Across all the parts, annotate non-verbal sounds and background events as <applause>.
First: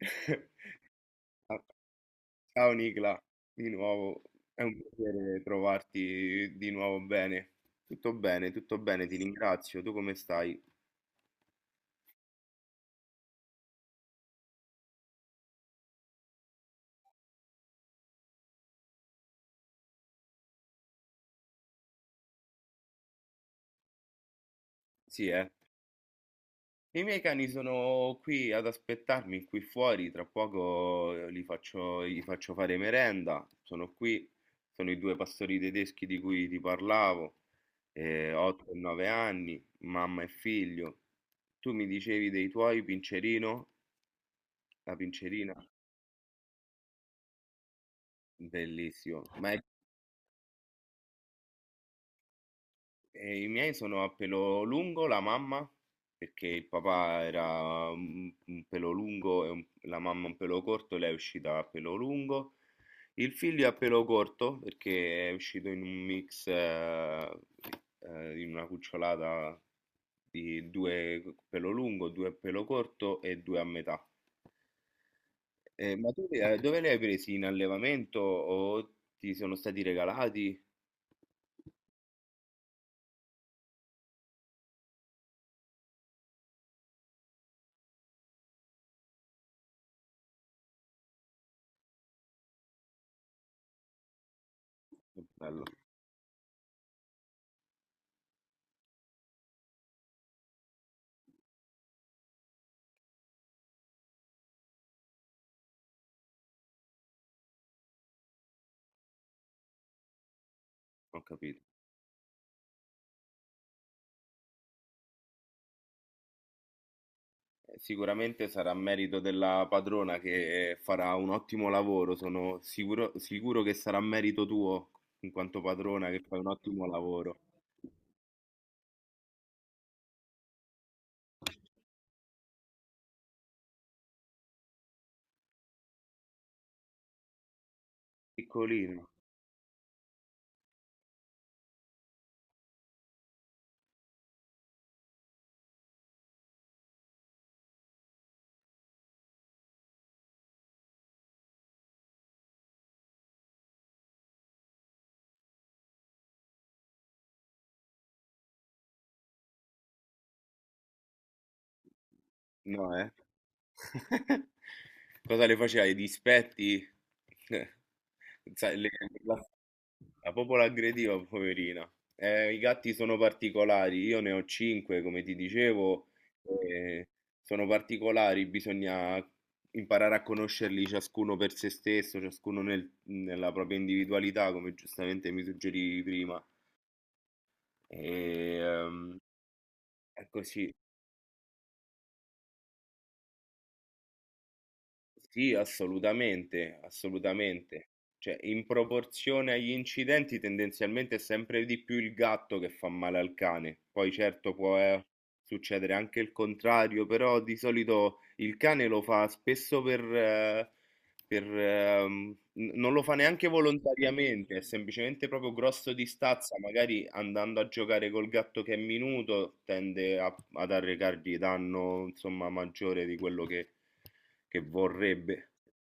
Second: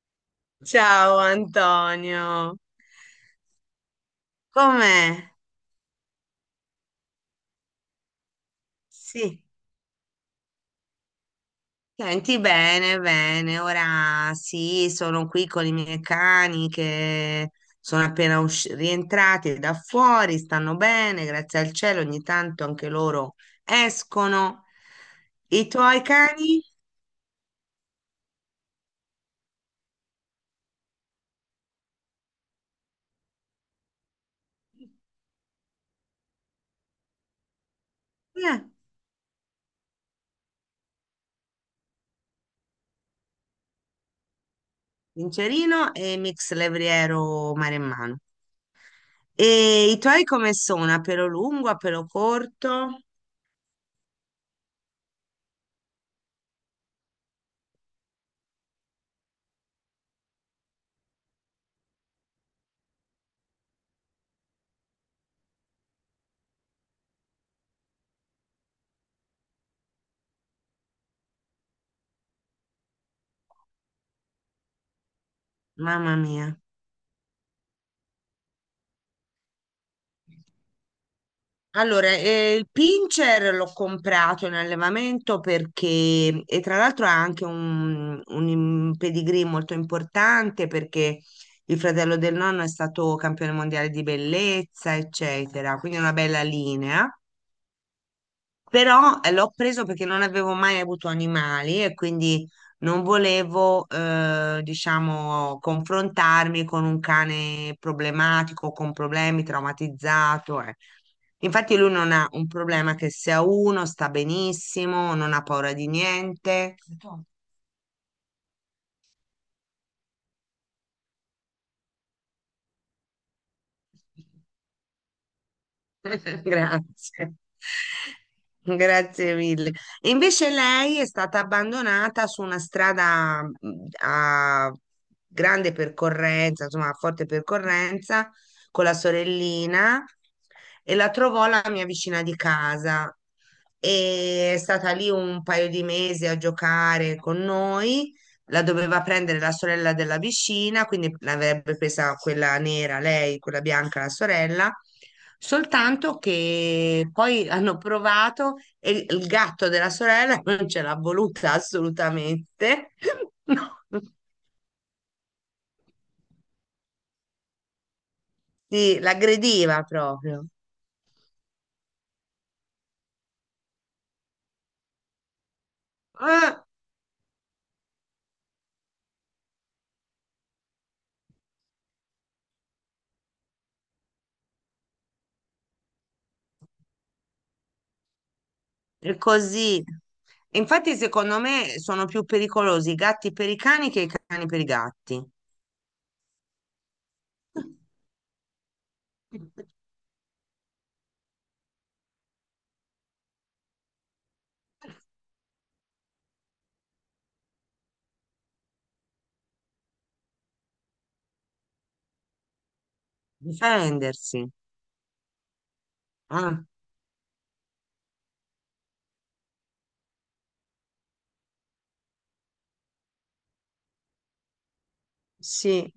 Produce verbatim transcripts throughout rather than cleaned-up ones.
<laughs> Ciao Antonio, Ciao Nicla, di nuovo, è un com'è? piacere trovarti di nuovo bene. Tutto bene, tutto bene, ti Sì, ringrazio. Tu come stai? senti bene, bene. Ora sì, sono qui con i miei cani che sono appena usci- rientrati da fuori, stanno bene, grazie al cielo, ogni tanto anche loro escono. Sì, eh. I tuoi cani? I miei cani sono qui ad aspettarmi qui fuori, tra poco eh, li faccio, gli faccio fare merenda. Sono qui, sono i due pastori tedeschi di cui ti parlavo, Eh, otto e nove anni, mamma e figlio. Tu mi dicevi dei tuoi, Pincerino, la Pincerina? Vincerino e Mix Levriero Maremmano. Bellissimo. Ma è- E i tuoi come sono? A pelo lungo, a pelo corto? E i miei sono a pelo lungo, la mamma, perché il papà era un, un pelo lungo e un- la mamma un pelo corto, lei è uscita a pelo lungo. Il figlio è a pelo corto perché è uscito in un mix, eh, eh, in una cucciolata di due pelo lungo, due pelo corto e due a metà. Eh, ma Mamma tu li mia. hai- dove li hai presi? In allevamento o ti sono stati regalati? Allora, eh, il pincher l'ho comprato in allevamento perché, e tra l'altro ha anche un, un im- pedigree molto importante perché il fratello del nonno è stato campione mondiale di bellezza, Che Bello, eccetera, quindi è una bella linea. Però eh, l'ho preso perché non avevo mai avuto animali e quindi non volevo, eh, diciamo, confrontarmi con un cane problematico, con problemi, traumatizzato. eh. ho capito. Infatti lui non ha un problema che se ha uno sta benissimo, non ha paura di niente. Sicuramente sarà merito della padrona che farà un ottimo lavoro, sono sicuro, sicuro che sarà merito tuo in quanto padrona che fai <laughs> un ottimo Grazie. lavoro. Grazie mille. E invece lei è stata abbandonata su una strada mh, a grande percorrenza, insomma, a forte percorrenza, con la Piccolino, sorellina e la trovò la mia vicina di casa. E è stata lì un paio di mesi a giocare con noi. La doveva prendere la sorella della vicina, quindi l'avrebbe presa quella nera lei, quella bianca la sorella, soltanto che poi hanno provato e il gatto della sorella <laughs> non ce l'ha voluta assolutamente, no, eh? <laughs> no. <laughs> Cosa le faceva? I dispetti? <laughs> sai, le- Sì, la, l'aggrediva la proprio. popola aggrediva, poverina. Eh, i gatti sono particolari, io ne ho cinque, come ti dicevo, Ah, eh, sono particolari, bisogna imparare a conoscerli ciascuno per se stesso, ciascuno nel- nella propria individualità, come giustamente mi suggerivi prima. E, è ehm, così. è così. Infatti, secondo me sono più pericolosi i gatti per i cani che i cani per i gatti. Sì, assolutamente, assolutamente. Cioè, in proporzione agli <laughs> incidenti, tendenzialmente è sempre di più il gatto che fa male al cane. Poi certo può eh, succedere anche il contrario, però di solito il cane lo fa spesso per, eh, per, ehm, n- non lo fa neanche Difendersi. volontariamente, è semplicemente proprio grosso di stazza, Ah, magari andando a giocare col gatto che è minuto, tende a- ad arrecargli danno, insomma, maggiore di quello che che vorrebbe. sì.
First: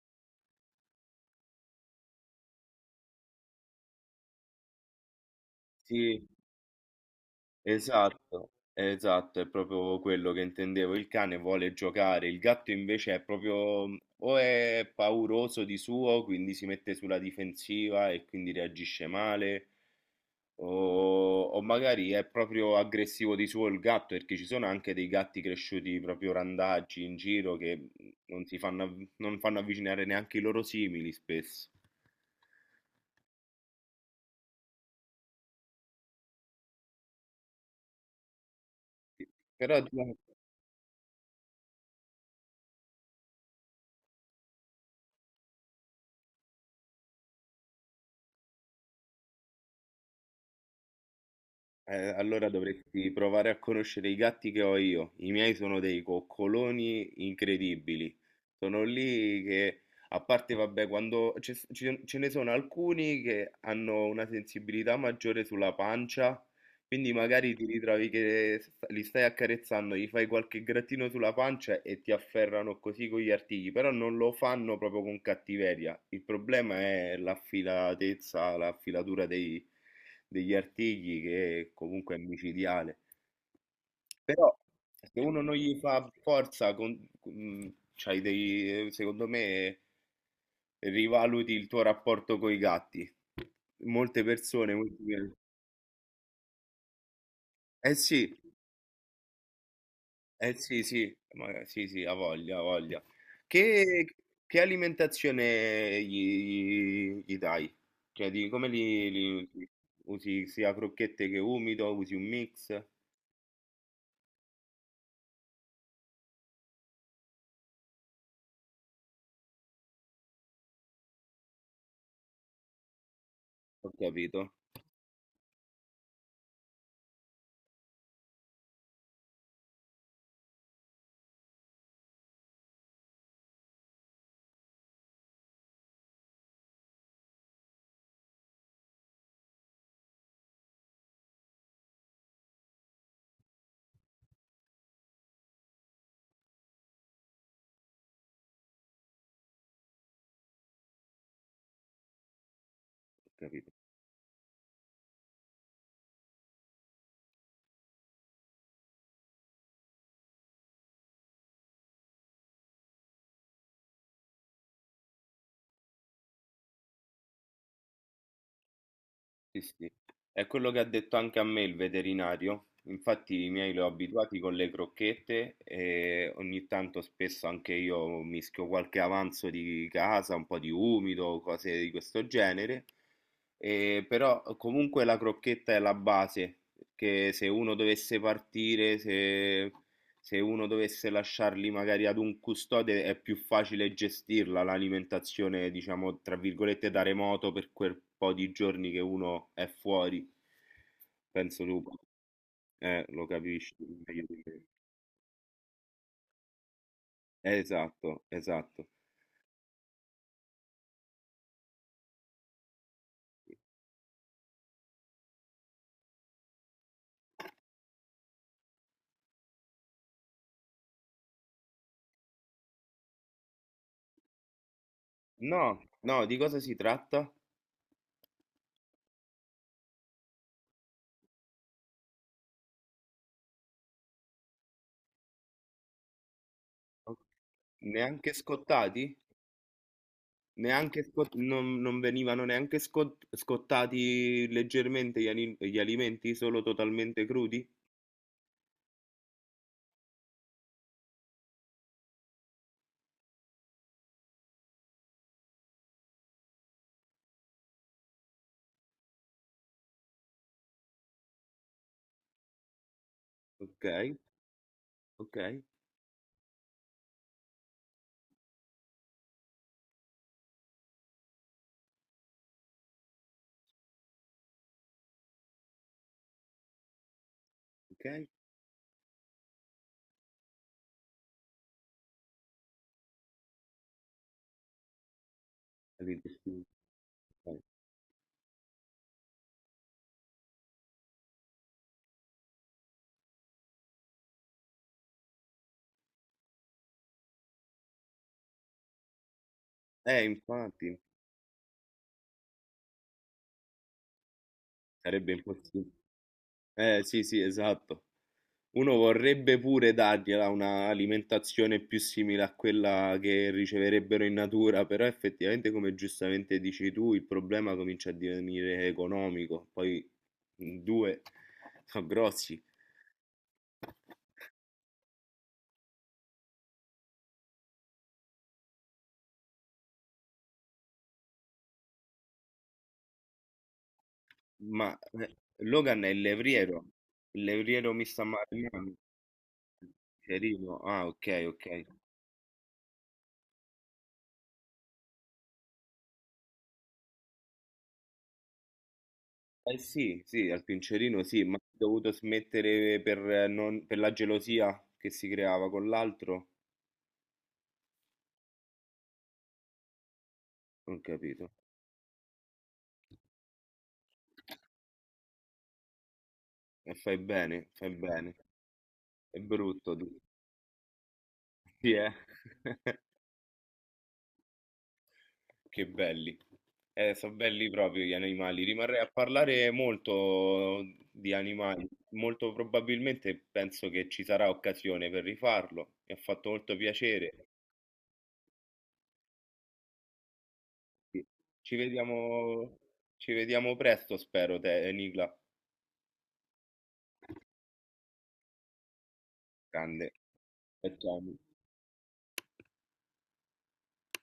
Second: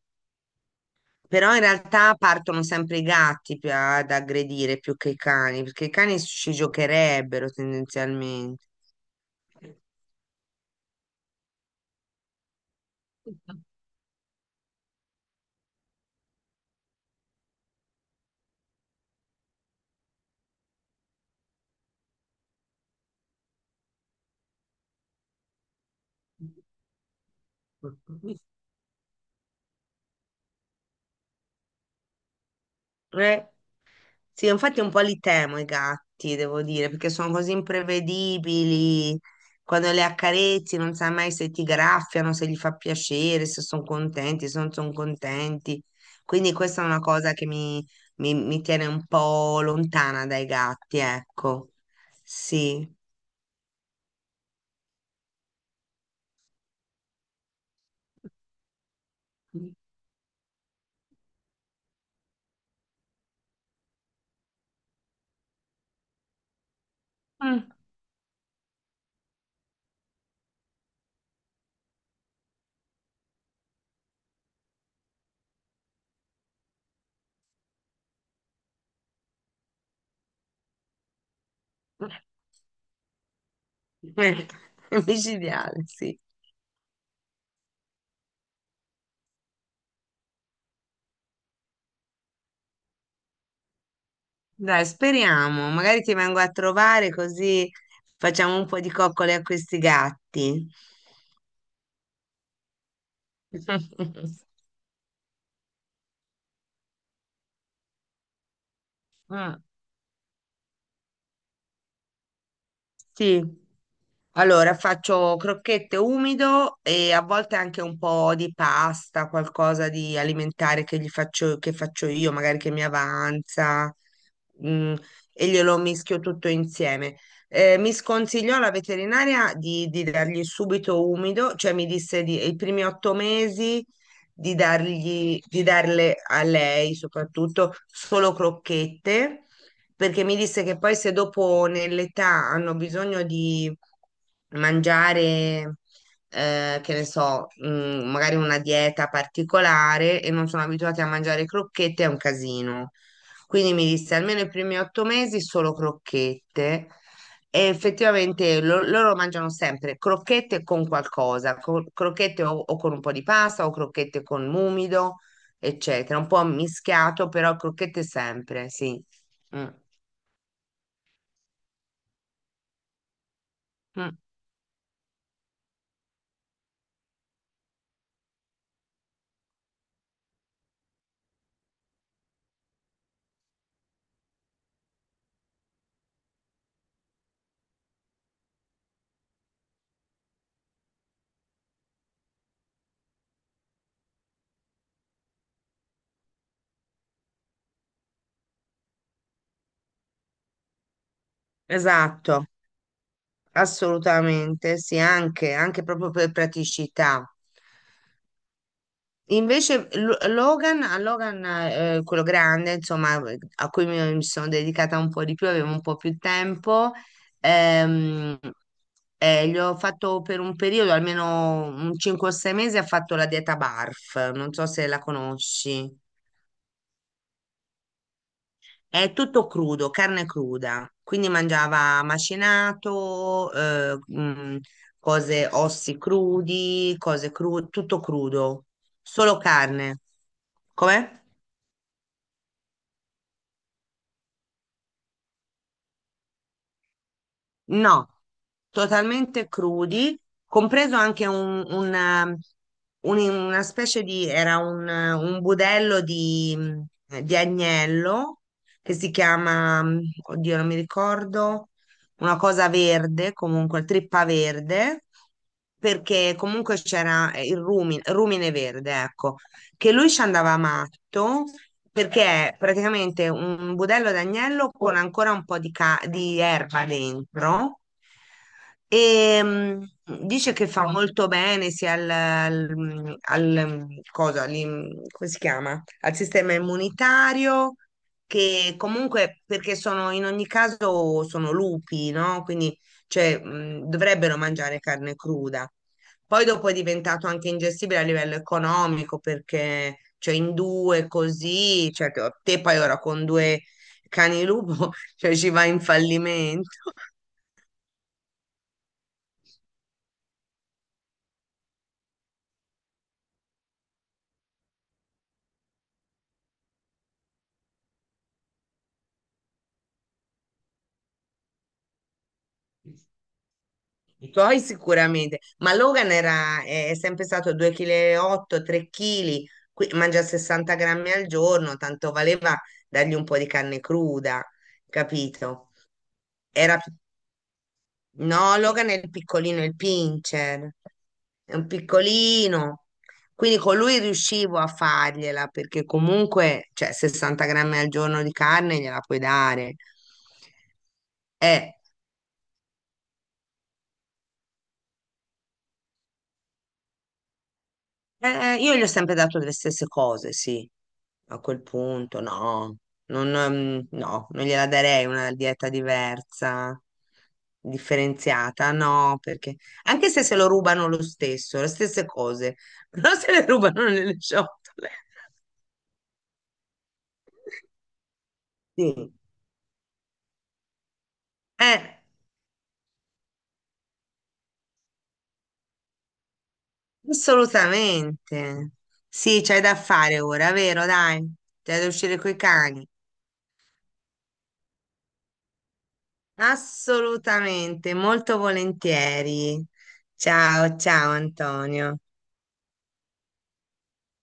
Però in realtà partono sempre i gatti più a- ad aggredire più che i cani, perché i cani Sì, ci giocherebbero esatto, tendenzialmente. esatto, è proprio quello che intendevo. Il cane vuole giocare, il gatto invece è proprio o è pauroso di suo, quindi si mette sulla difensiva e quindi reagisce male, o, o magari è proprio aggressivo di suo il gatto, perché ci sono anche dei gatti cresciuti proprio randaggi in giro che non si fanno, av- non fanno avvicinare neanche i loro simili spesso. Eh, sì, infatti un po' li temo i gatti, devo dire, perché sono così imprevedibili. Però Quando le diciamo. accarezzi non sai mai se ti graffiano, se gli fa piacere, se sono contenti, se non sono contenti. Quindi questa è una cosa che mi, mi- mi tiene un po' lontana dai gatti, ecco. Eh, allora Sì. dovresti provare a conoscere i gatti che ho io. I miei sono dei coccoloni incredibili. Sono lì che, a parte, vabbè, quando ce, ce- ce ne sono alcuni che hanno una sensibilità maggiore sulla pancia, quindi magari ti ritrovi che sta- li stai accarezzando, gli fai qualche grattino sulla pancia e ti afferrano così con gli artigli, però non lo fanno proprio con cattiveria. Il problema è l'affilatezza, la filatura dei degli artigli che comunque è micidiale. Eh, Però È <laughs> se uno non gli micidiale, fa sì. forza, con, mm, c'hai dei, secondo me rivaluti il tuo rapporto con i gatti. Molte persone, Dai, molti- speriamo. Magari ti vengo a trovare così eh sì, facciamo un po' di coccole a questi eh gatti. sì, sì, ma sì, sì, ha voglia, ha voglia. Che, <laughs> che alimentazione gli, gli- gli dai? Cioè, di, come li, li Mm, usi? Usi sia crocchette che umido? Usi un mix? sì. Allora, faccio crocchette umido e a volte anche un po' di pasta, qualcosa di alimentare che gli faccio, che faccio io, magari che mi Ho avanza, capito, mm, e glielo mischio tutto insieme. Eh, mi sconsigliò la veterinaria di, di dargli subito umido, cioè mi disse di, i primi otto mesi di dargli, di darle a lei soprattutto solo crocchette perché mi disse che poi se dopo nell'età hanno bisogno di mangiare, eh, che ne so, mm, magari una dieta particolare e non sono abituati a mangiare crocchette, è un casino. ho capito. Quindi mi disse almeno i primi otto mesi solo crocchette. E effettivamente lo- loro mangiano sempre crocchette con qualcosa, co- crocchette o, o con un po' di pasta o crocchette con l'umido, eccetera. Un po' mischiato, però crocchette sempre, sì. Sì, Mm. sì. È quello che ha detto anche a me il veterinario. Infatti i miei li ho Mm. abituati con le crocchette e ogni tanto spesso anche io mischio qualche avanzo di casa, un po' di umido, cose di questo genere. E però comunque la crocchetta è la base, perché se uno dovesse partire, se se uno dovesse lasciarli magari ad un custode è più facile gestirla l'alimentazione, diciamo, tra virgolette, da remoto per quel po' di giorni che uno è fuori. Penso tu, Esatto, eh, lo capisci meglio di me. assolutamente, sì, anche, anche proprio per praticità. Esatto, esatto. Invece Lo- Logan, a Logan, eh, quello grande, insomma, a cui mi, mi sono dedicata un po' di più, avevo un po' più tempo, ehm, eh, gli ho fatto per un periodo, almeno un cinque o sei mesi, ha fatto la dieta BARF, non so se la No, conosci. no, di cosa si tratta? È tutto crudo, carne cruda, quindi mangiava macinato, eh, mm, cose, ossi crudi, cose crude, tutto Neanche crudo, scottati? solo carne. Neanche Com'è? scot- non, non venivano neanche scot- scottati leggermente gli, ani- gli alimenti, solo totalmente crudi? No, totalmente crudi, compreso anche un, un, eh, un- una specie di, era un, eh, un budello di, mm, di agnello che si chiama, mm, oddio, non mi ricordo, una cosa verde, comunque, Ok, trippa verde, ok, perché comunque c'era eh, il rumi- rumine verde, ecco, che lui ci andava matto perché è praticamente un budello d'agnello con ancora un po' di, ca- di erba dentro ok. e mm, dice che fa molto bene sia al, al- al- mm, cosa, all'im- come si chiama? Al Eh, sistema immunitario che comunque perché sono in ogni caso sono lupi, no? Quindi cioè, mm, dovrebbero mangiare carne cruda. Poi dopo è diventato anche ingestibile a livello economico perché, eh, cioè, in infatti, due così, cioè, te te poi ora con due cani lupo, <laughs> sarebbe cioè, ci va in impossibile. fallimento. Eh, sì, sì, esatto. Uno vorrebbe pure dargliela una alimentazione più simile a quella che riceverebbero in natura, però effettivamente, come giustamente dici tu, il problema comincia a divenire economico. Poi in due sono grossi. I tuoi sicuramente, ma Logan era, è sempre stato due virgola otto kg, tre chili, mangia sessanta grammi al giorno, tanto valeva dargli un po' di carne cruda, Ma eh, capito? Logan è il Era levriero, più il levriero mi sta male. No, Logan è il piccolino, è il pincher, Cerino, ah, ok, è un ok. piccolino. Quindi con lui riuscivo a fargliela perché comunque, cioè, sessanta grammi al giorno di carne gliela puoi dare. Eh sì, sì, al Pincerino sì, ma ho Eh, dovuto smettere per, eh, non- per la gelosia che si creava con l'altro. Eh, io gli ho sempre dato le stesse cose, sì. Non A capito. quel punto, no, non, ehm, no, non gliela darei una dieta diversa, E fai bene, fai bene. differenziata, no, È perché brutto. Tu. anche se se lo rubano lo stesso, le Sì, stesse eh. cose, <laughs> <laughs> però se le rubano nelle ciotole. Che belli. Eh, sono belli proprio gli animali. Rimarrei a Sì. parlare molto di animali. Eh, Molto probabilmente penso che ci sarà occasione per rifarlo. Mi ha fatto molto piacere. Assolutamente. Sì, c'hai da fare ora, vero? Dai, Ci c'hai da uscire coi vediamo, cani. ci vediamo presto, spero, te, Nicla. Assolutamente, molto volentieri. Grande. Ciao, ciao Atomico Antonio.